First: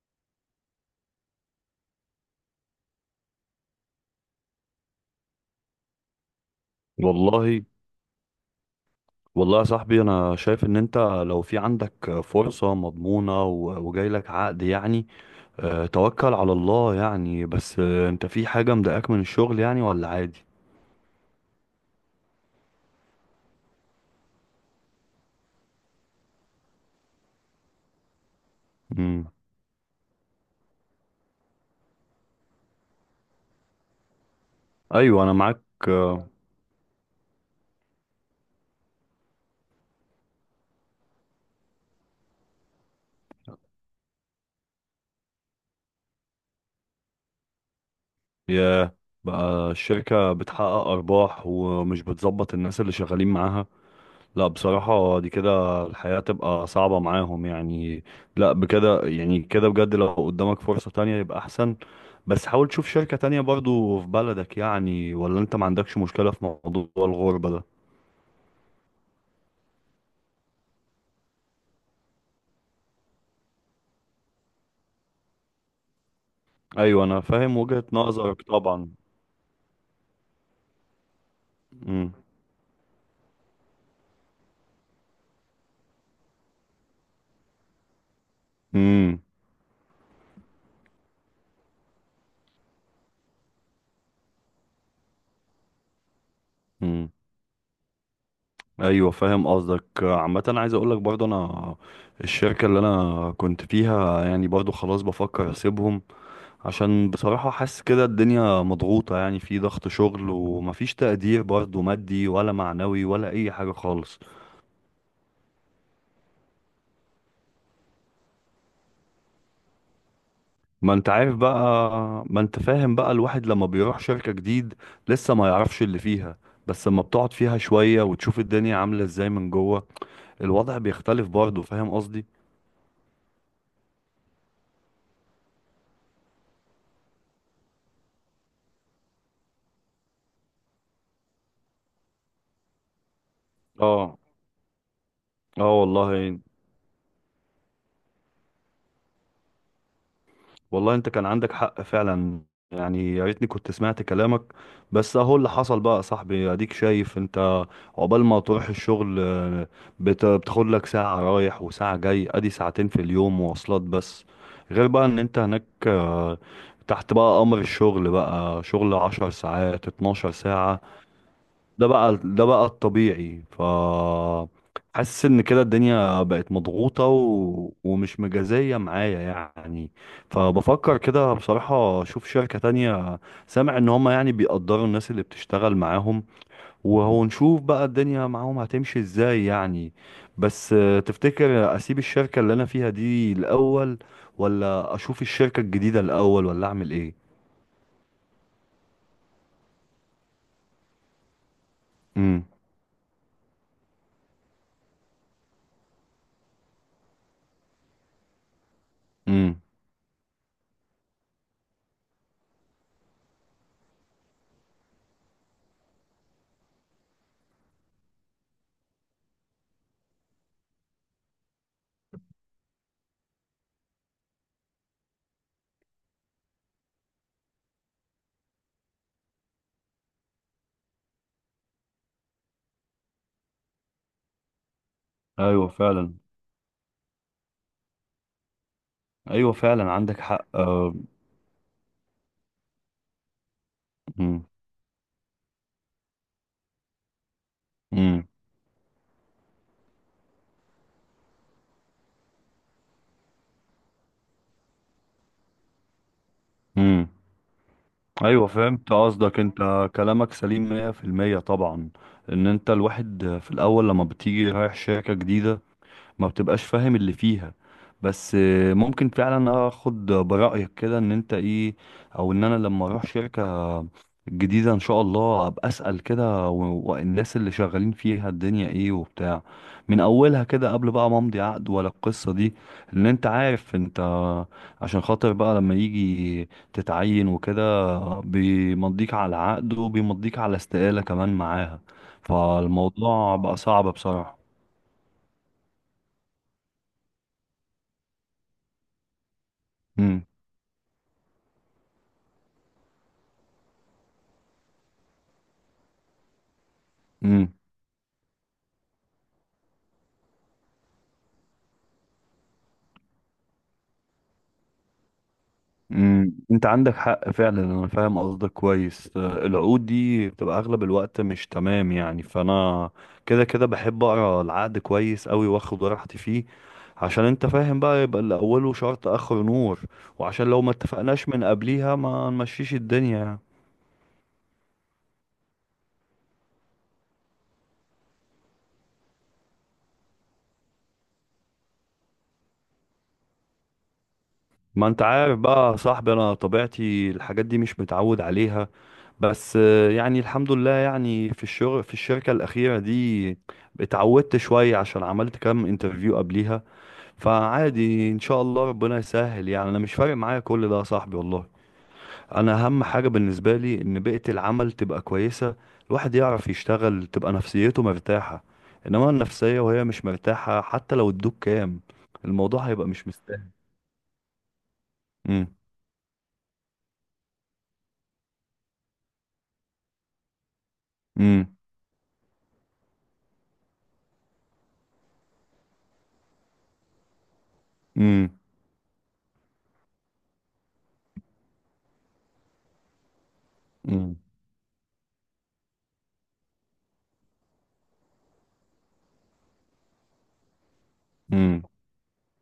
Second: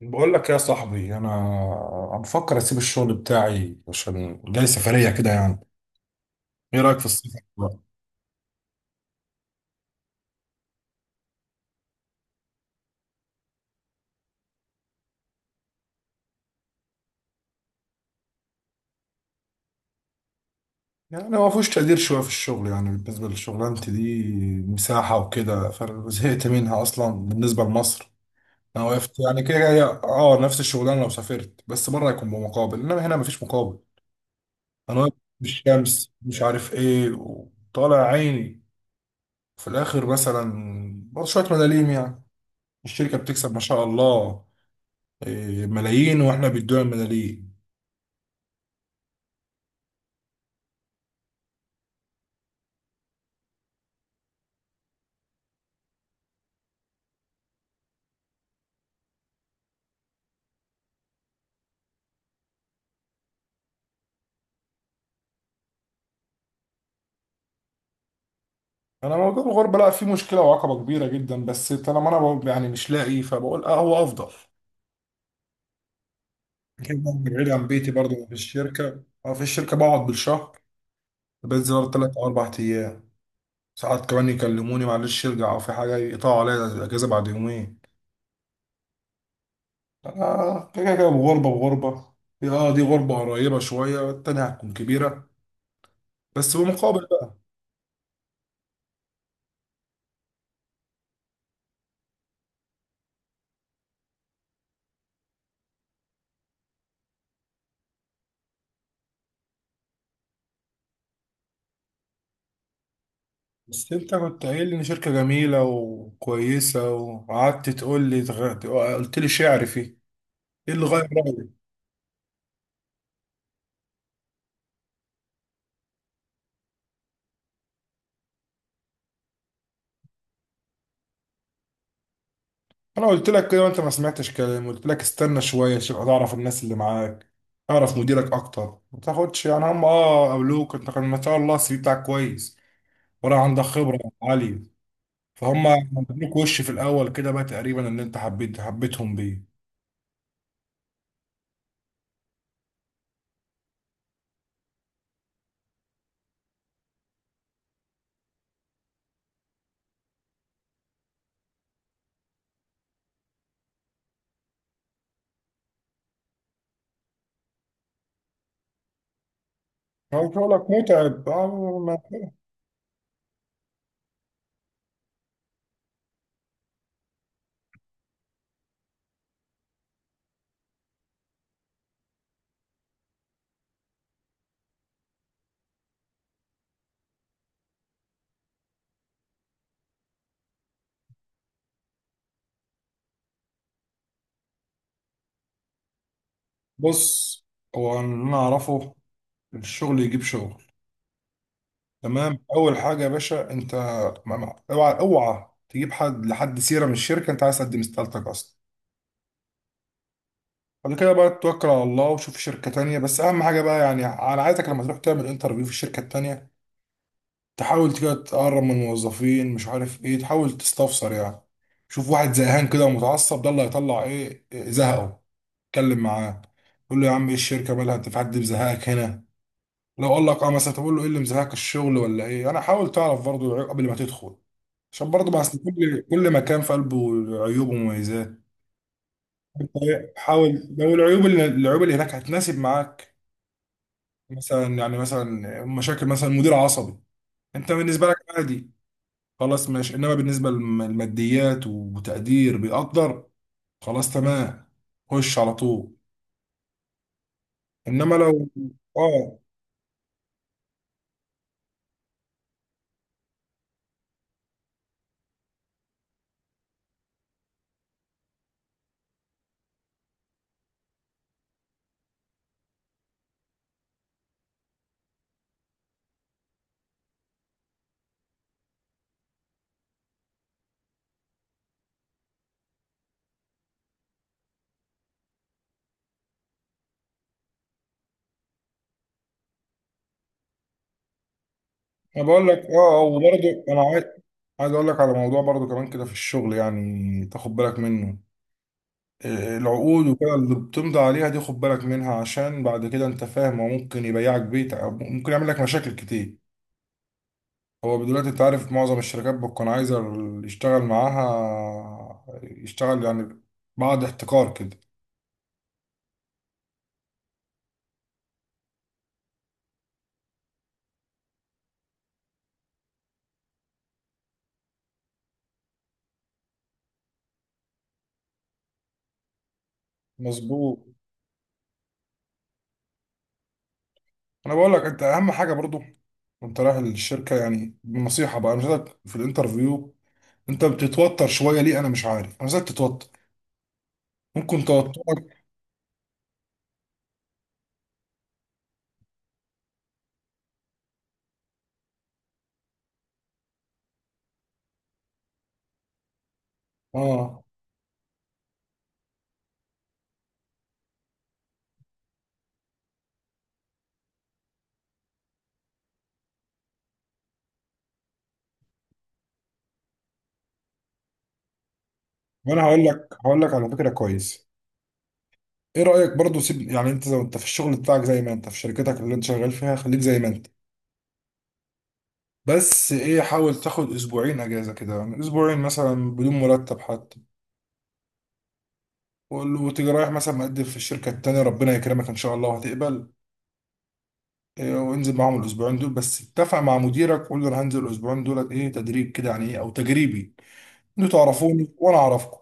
بقول لك يا صاحبي، انا بفكر اسيب الشغل بتاعي عشان جاي سفريه كده يعني. ايه رايك في السفر والله، بقى؟ والله يا صاحبي، انا شايف ان انت لو في عندك فرصة مضمونة وجاي لك عقد يعني. توكل على الله يعني. بس انت في حاجة مضايقاك من الشغل يعني ولا عادي؟ يعني ما فيهوش تقدير شويه في الشغل، يعني بالنسبه لشغلانتي دي مساحه وكده، فزهقت منها اصلا بالنسبه لمصر. انا وقفت مم. يعني كده، هي نفس الشغلانه، لو سافرت بس بره يكون بمقابل، انما هنا مفيش مقابل. انا واقف ايوه، انا في معاك. الشمس، آه، مش عارف ايه، وطالع عيني في الاخر مثلا برضه شويه ملاليم، يعني الشركه بتكسب ما شاء الله. إيه، ملايين، واحنا بيدونا ملايين. يا، بقى الشركة بتحقق ارباح ومش بتظبط الناس اللي شغالين معاها. لا، بصراحة دي كده الحياة تبقى صعبة معاهم يعني. لا، بكده يعني كده بجد لو قدامك فرصة تانية يبقى أحسن. بس حاول تشوف شركة تانية برضو في بلدك يعني، ولا أنت ما عندكش مشكلة في موضوع الغربة ده؟ انا موضوع الغربه لا فيه مشكله وعقبه كبيره جدا، بس طالما انا يعني مش لاقي، فبقول هو افضل كده أيوة، أنا بعيد فاهم عن وجهة بيتي. برضه نظرك طبعا. في الشركه بقعد بالشهر. بنزل مم. 3 او 4 ايام. ساعات كمان يكلموني معلش ارجع، او في حاجه يقطعوا عليا الاجازه بعد يومين. مم. انا كده كده بغربه بغربه. اه، دي غربه قريبه شويه، التانيه هتكون كبيره. بس بمقابل. مم. أيوة، فاهم قصدك. عامة عايز أقولك برضو أنا الشركة اللي أنا كنت فيها يعني برضو خلاص بفكر أسيبهم، عشان بصراحة حاسس كده الدنيا مضغوطة يعني، في ضغط شغل ومفيش تقدير برضه مادي ولا معنوي ولا أي حاجة بس انت خالص. كنت قايل لي ان شركة جميلة وكويسة، وقعدت تقول لي قلت لي شعر فيه. ايه اللي ما انت غير عارف رأيك؟ بقى، ما انت فاهم بقى الواحد لما بيروح شركة جديد لسه ما يعرفش اللي فيها. بس لما بتقعد فيها شوية وتشوف الدنيا عاملة ازاي من جوه، الوضع بيختلف برضه. فاهم قصدي؟ انا قلت لك كده وانت ما سمعتش كلام، قلت لك استنى شوية عشان اعرف الناس اللي معاك، اعرف مديرك اكتر. ما تاخدش يعني، هم قابلوك انت كان ما شاء الله السي في بتاعك كويس، ولا عندك خبرة اه عالية. فهم اه، ادوك والله وش في الاول كده بقى، تقريبا ان انت حبيتهم بيه. والله انت كان عندك حق فعلا. يعني يا ريتني كنت سمعت كلامك. بس اهو اللي حصل بقى يا صاحبي، اديك شايف انت. عقبال ما تروح الشغل بتاخد لك ساعة رايح وساعة جاي، ادي ساعتين في اليوم مواصلات بس. غير بقى ان انت هناك تحت بقى امر الشغل، بقى شغل 10 ساعات اتناشر هو شغلك ساعة متعب؟ ده بقى ما- ده بقى الطبيعي. ف حاسس ان كده الدنيا بقت مضغوطة ومش مجازية معايا يعني. فبفكر كده بصراحة اشوف شركة تانية. سامع ان هما يعني بيقدروا الناس اللي بتشتغل معاهم، وهو نشوف بقى الدنيا معاهم هتمشي ازاي يعني. بس تفتكر اسيب الشركة اللي انا فيها دي الاول، ولا اشوف الشركة الجديدة الاول، ولا اعمل ايه؟ بص، هو اللي انا اعرفه، الشغل يجيب شغل. تمام. امم. اول حاجه يا باشا انت، اوعى اوعى تجيب حد لحد سيره من الشركه، انت عايز تقدم استقالتك اصلا. امم. بعد كده بقى توكل على الله وشوف شركه تانية، بس اهم حاجه بقى، يعني انا عايزك لما تروح تعمل انترفيو في الشركه التانية تحاول كده تقرب من الموظفين، مش عارف ايه، تحاول تستفسر يعني. شوف واحد زهقان كده ومتعصب، ده اللي هيطلع إيه زهقه. اتكلم معاه، قول له: يا عم، ايه الشركه مالها، انت في حد مزهقك هنا؟ لو قال لك اه مثلا، تقول له ايه اللي مزهقك الشغل ولا ايه. انا حاول تعرف برضه العيوب قبل ما تدخل، عشان برضه ما اصل ايوه كل فعلا. كل مكان في قلبه عيوب ومميزات. ايوه انت فعلا، عندك حق. حاول. لو العيوب اللي هناك هتناسب معاك، امم. مثلا يعني، مثلا مشاكل، مثلا مدير عصبي، انت بالنسبه لك امم. عادي، خلاص ماشي. انما بالنسبه للماديات وتقدير بيقدر، خلاص تمام، خش على طول. امم. انما ايوه لو فهمت اه قصدك، انت كلامك سليم 100% طبعا. ان انت الواحد في الاول لما بتيجي رايح شركة جديدة ما بتبقاش فاهم اللي فيها. بس ممكن فعلا اخد برأيك كده، ان انت ايه، او ان انا لما اروح شركة جديدة ان شاء الله ابقى اسأل كده والناس اللي شغالين فيها الدنيا ايه وبتاع، من اولها كده قبل بقى ما امضي عقد ولا القصة دي. لان انت عارف انت، عشان خاطر بقى لما يجي تتعين وكده بيمضيك على عقد وبيمضيك على استقالة كمان معاها. انا بقول لك فالموضوع بقى وبرضه انا صعب عايز بصراحة. عايز اقول لك على موضوع برضه كمان كده في الشغل، يعني تاخد بالك منه. العقود امم. وكده اللي بتمضي عليها دي خد بالك منها، عشان بعد كده انت فاهم، هو ممكن يبيعك بيت أو ممكن يعمل لك مشاكل كتير. امم. هو دلوقتي انت عارف معظم الشركات بتكون عايزة اللي يشتغل معاها يشتغل، يعني بعد احتكار كده. امم، انت عندك حق فعلا، انا فاهم قصدك كويس. العقود دي بتبقى اغلب الوقت مش تمام يعني، فانا كده كده بحب اقرا العقد كويس قوي واخد راحتي فيه. عشان انت فاهم بقى، يبقى اللي اوله شرط اخره نور، وعشان لو ما مظبوط. اتفقناش من قبليها ما نمشيش الدنيا يعني. انا بقول لك انت اهم حاجة برضو وانت رايح الشركة، يعني نصيحة بقى، انا شايفك في الانترفيو انت بتتوتر شوية. ليه انا مش عارف، انا زيك تتوتر، ممكن ما انت عارف توترك. بقى يا صاحبي، انا طبيعتي الحاجات دي مش متعود عليها. بس يعني الحمد لله يعني في الشغل في الشركة الأخيرة دي اتعودت شوية، عشان عملت كام انترفيو قبليها. اه، فعادي ان شاء الله ربنا يسهل يعني. انا مش فارق معايا كل ده يا صاحبي والله. انا اهم حاجة بالنسبة لي ان بيئة العمل تبقى كويسة، الواحد يعرف يشتغل تبقى نفسيته مرتاحة. انما النفسية وهي مش مرتاحة حتى لو ادوك كام، الموضوع وانا هقول هيبقى مش لك هقول مستاهل. لك على فكرة كويس. امم. ايه رأيك برضو، سيب يعني، انت لو انت في الشغل بتاعك زي ما انت في شركتك اللي انت شغال فيها خليك زي ما انت. امم. بس ايه، حاول تاخد اسبوعين اجازة كده، يعني اسبوعين مثلا بدون مرتب حتى. امم. وقول له، وتيجي رايح مثلا مقدم في الشركة التانية ربنا يكرمك ان شاء الله وهتقبل. امم. وانزل معاهم الاسبوعين دول، بس اتفق مع مديرك قول له: انا هنزل الاسبوعين دولت ايه تدريب كده، يعني ايه او تجريبي. انتوا امم. تعرفوني وانا اعرفكم.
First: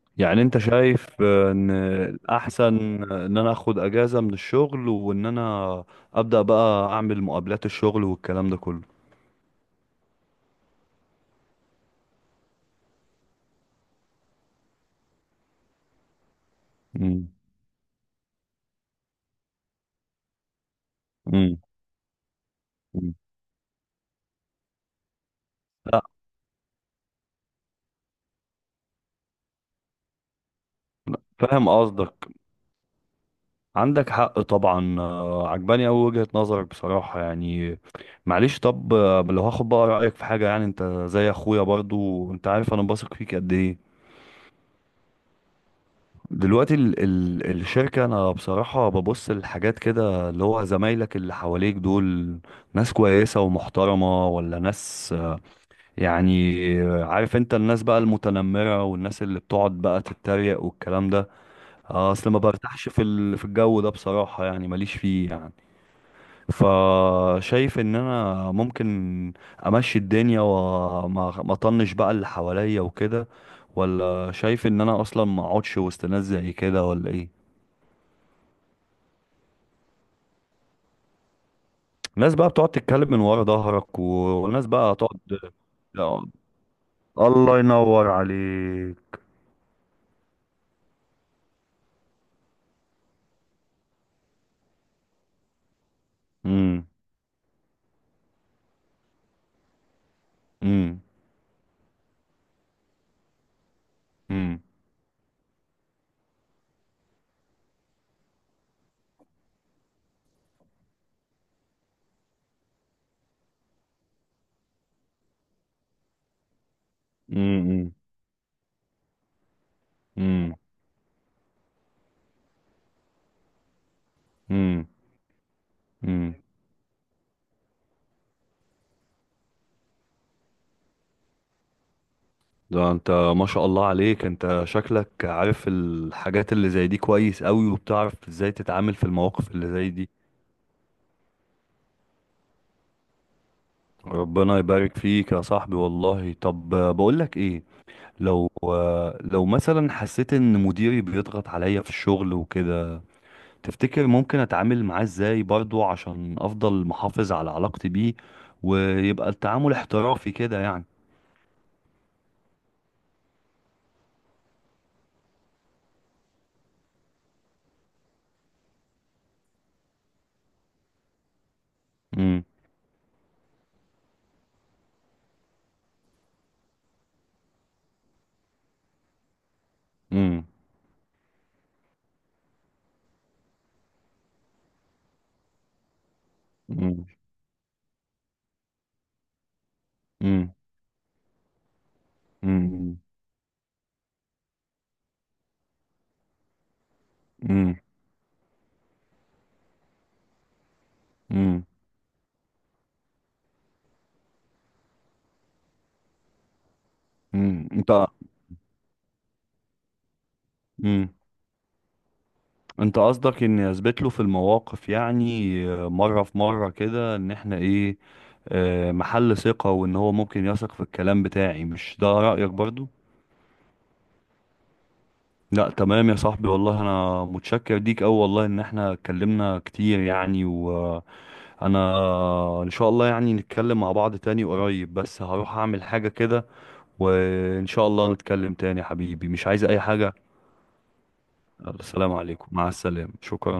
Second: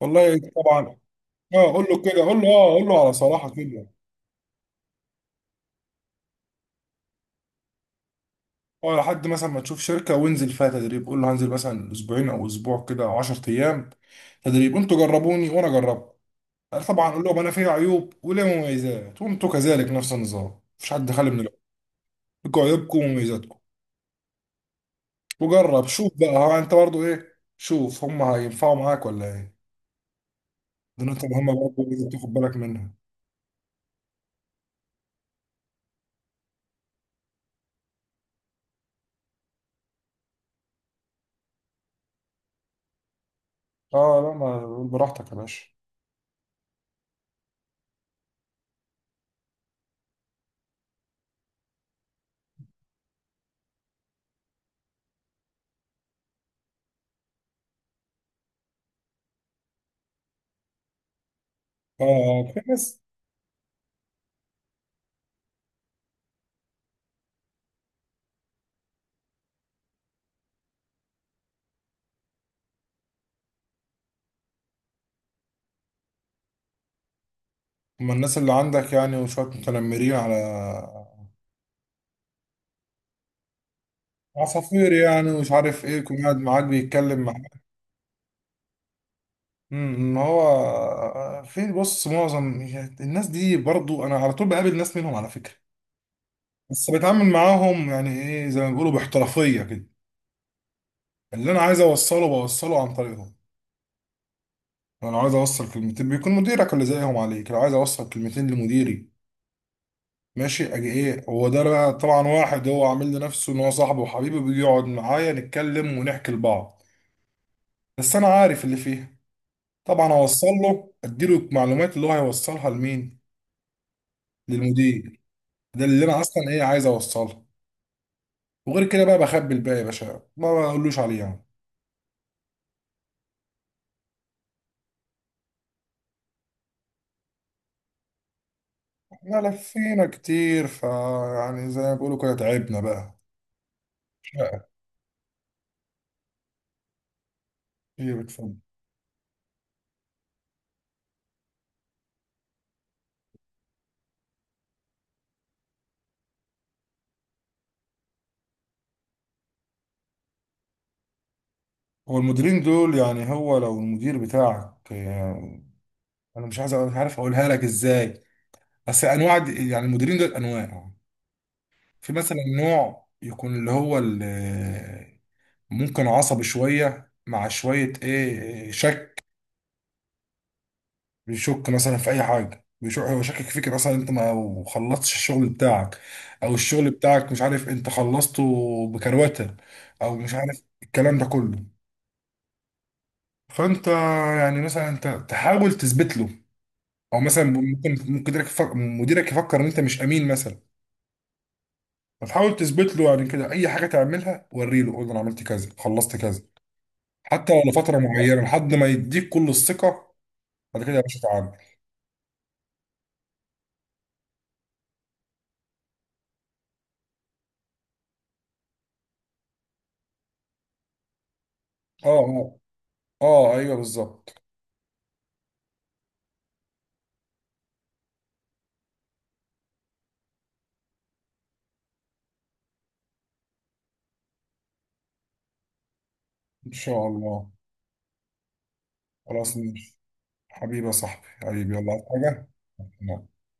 والله يعني انت طبعا. شايف ان اه، قول له كده، قول له اه الاحسن قول له على ان صراحة انا اخد كده. اجازة من الشغل، وان انا ابدأ بقى اعمل مقابلات الشغل والكلام ده كله. اه، لحد مثلا ما تشوف شركة وانزل فيها تدريب، قول له هنزل مثلا اسبوعين او اسبوع كده او 10 ايام تدريب. انتوا جربوني وانا جربت. طبعا اقول امم. لهم انا فيها عيوب وليا مميزات وانتوا كذلك، نفس النظام، مفيش حد خالي من العيوب. لكم عيوبكم امم. ومميزاتكم. وجرب، شوف بقى، ها انت برضو ايه، شوف هم هينفعوا معاك ولا ايه. دي نقطة مهمة فاهم برضو لازم قصدك، تاخد بالك منها. عندك حق طبعا. عجباني أوي وجهة نظرك بصراحة يعني. معلش طب، لو هاخد بقى رأيك في حاجة يعني، انت زي اخويا برضو، انت عارف انا بثق فيك قد ايه. اه لا، ما قول براحتك يا باشا. دلوقتي ال الشركة، انا بصراحة ببص للحاجات كده اللي هو زمايلك اللي حواليك دول، ناس كويسة ومحترمة ولا ناس يعني، عارف انت الناس بقى المتنمرة والناس اللي بتقعد بقى تتريق والكلام ده. اه، اصل ما اه، في برتاحش ناس. في في الجو ده بصراحة يعني، ماليش فيه يعني. فشايف ان انا ممكن امشي الدنيا وما ما اطنش بقى اللي حواليا وكده، ولا شايف ان انا اصلا ما اقعدش وسط ناس زي كده، ولا ايه؟ هم الناس اللي عندك يعني، وشوية متنمرين على ناس بقى بتقعد تتكلم من ورا ظهرك وناس عصافير بقى يعني، ومش تقعد. عارف ايه، يكون قاعد معاك بيتكلم الله معاك. ينور عليك. ما هو في بص معظم الناس دي برضو، انا على طول بقابل ناس منهم على فكرة. امم. بس بتعامل معاهم، يعني ايه، زي ما بيقولوا باحترافية كده. امم. اللي انا عايز اوصله بوصله عن طريقهم. امم. انا لو عايز اوصل كلمتين بيكون مديرك اللي زيهم عليك لو عايز اوصل كلمتين لمديري. ماشي، اجي ايه، هو ده بقى طبعا، واحد هو عامل لنفسه ان هو صاحبه وحبيبه، بيجي يقعد معايا نتكلم ونحكي لبعض. امم. بس انا عارف اللي فيها. طبعا اوصل له، اديله المعلومات اللي هو هيوصلها لمين؟ امم. للمدير. ده اللي انا امم. اصلا ايه عايز اوصلها. وغير كده بقى بخبي الباقي يا باشا، ما بقولوش عليه يعني. ده انت ما شاء الله عليك، انت شكلك عارف الحاجات اللي زي دي كويس قوي، وبتعرف ازاي تتعامل في احنا المواقف اللي زي لفينا دي. كتير، يعني زي ما بيقولوا كده تعبنا بقى. ربنا شقة يبارك فيك يا صاحبي والله. طب بقولك ايه، كتير لو بتفهم. لو مثلا حسيت ان مديري بيضغط عليا في الشغل وكده، تفتكر ممكن اتعامل معاه ازاي برضو عشان افضل محافظ على علاقتي بيه، ويبقى التعامل احترافي كده يعني؟ هو المديرين دول يعني، هو لو المدير بتاعك يعني، انا مش عايز مش عارف اقولها لك ازاي، بس انواع دي يعني المديرين دول انواع. في مثلا امم. نوع يكون اللي هو اللي ممكن عصبي شوية، مع شوية ايه، شك. امم. بيشك مثلا في اي حاجه، بيشك. هو شاكك فيك مثلا انت ما خلصتش الشغل بتاعك، او الشغل امم. بتاعك مش عارف انت خلصته بكروته، او مش امم. عارف الكلام ده كله. امم. فانت، يعني مثلا انت تحاول تثبت له. او مثلا امم. ممكن مديرك يفكر ان انت مش امين مثلا. فتحاول تثبت له يعني كده، اي حاجه تعملها وري له، قول له انا عملت كذا خلصت كذا. حتى لو امم. لفتره معينه لحد ما يديك كل الثقه. بعد كده يا امم باشا تعالى. انت قصدك اني اثبت له في المواقف يعني، مره في مره كده، ان احنا ايه، محل ثقه، وان هو ممكن يثق في الكلام بتاعي. مش ده اه، رايك اه، برضو؟ اه، ايوه بالظبط. لا تمام يا صاحبي والله، انا متشكر ليك اوي والله ان احنا اتكلمنا كتير يعني. وانا ان شاء الله يعني نتكلم مع بعض تاني قريب، بس هروح اعمل حاجه كده. ان شاء الله. وان شاء الله نتكلم تاني يا حبيبي. مش خلاص عايز اي ماشي. حاجه. حبيبي يا صاحبي، حبيبي، يلا عايز السلام حاجة؟ عليكم، مع السلامه، شكرا.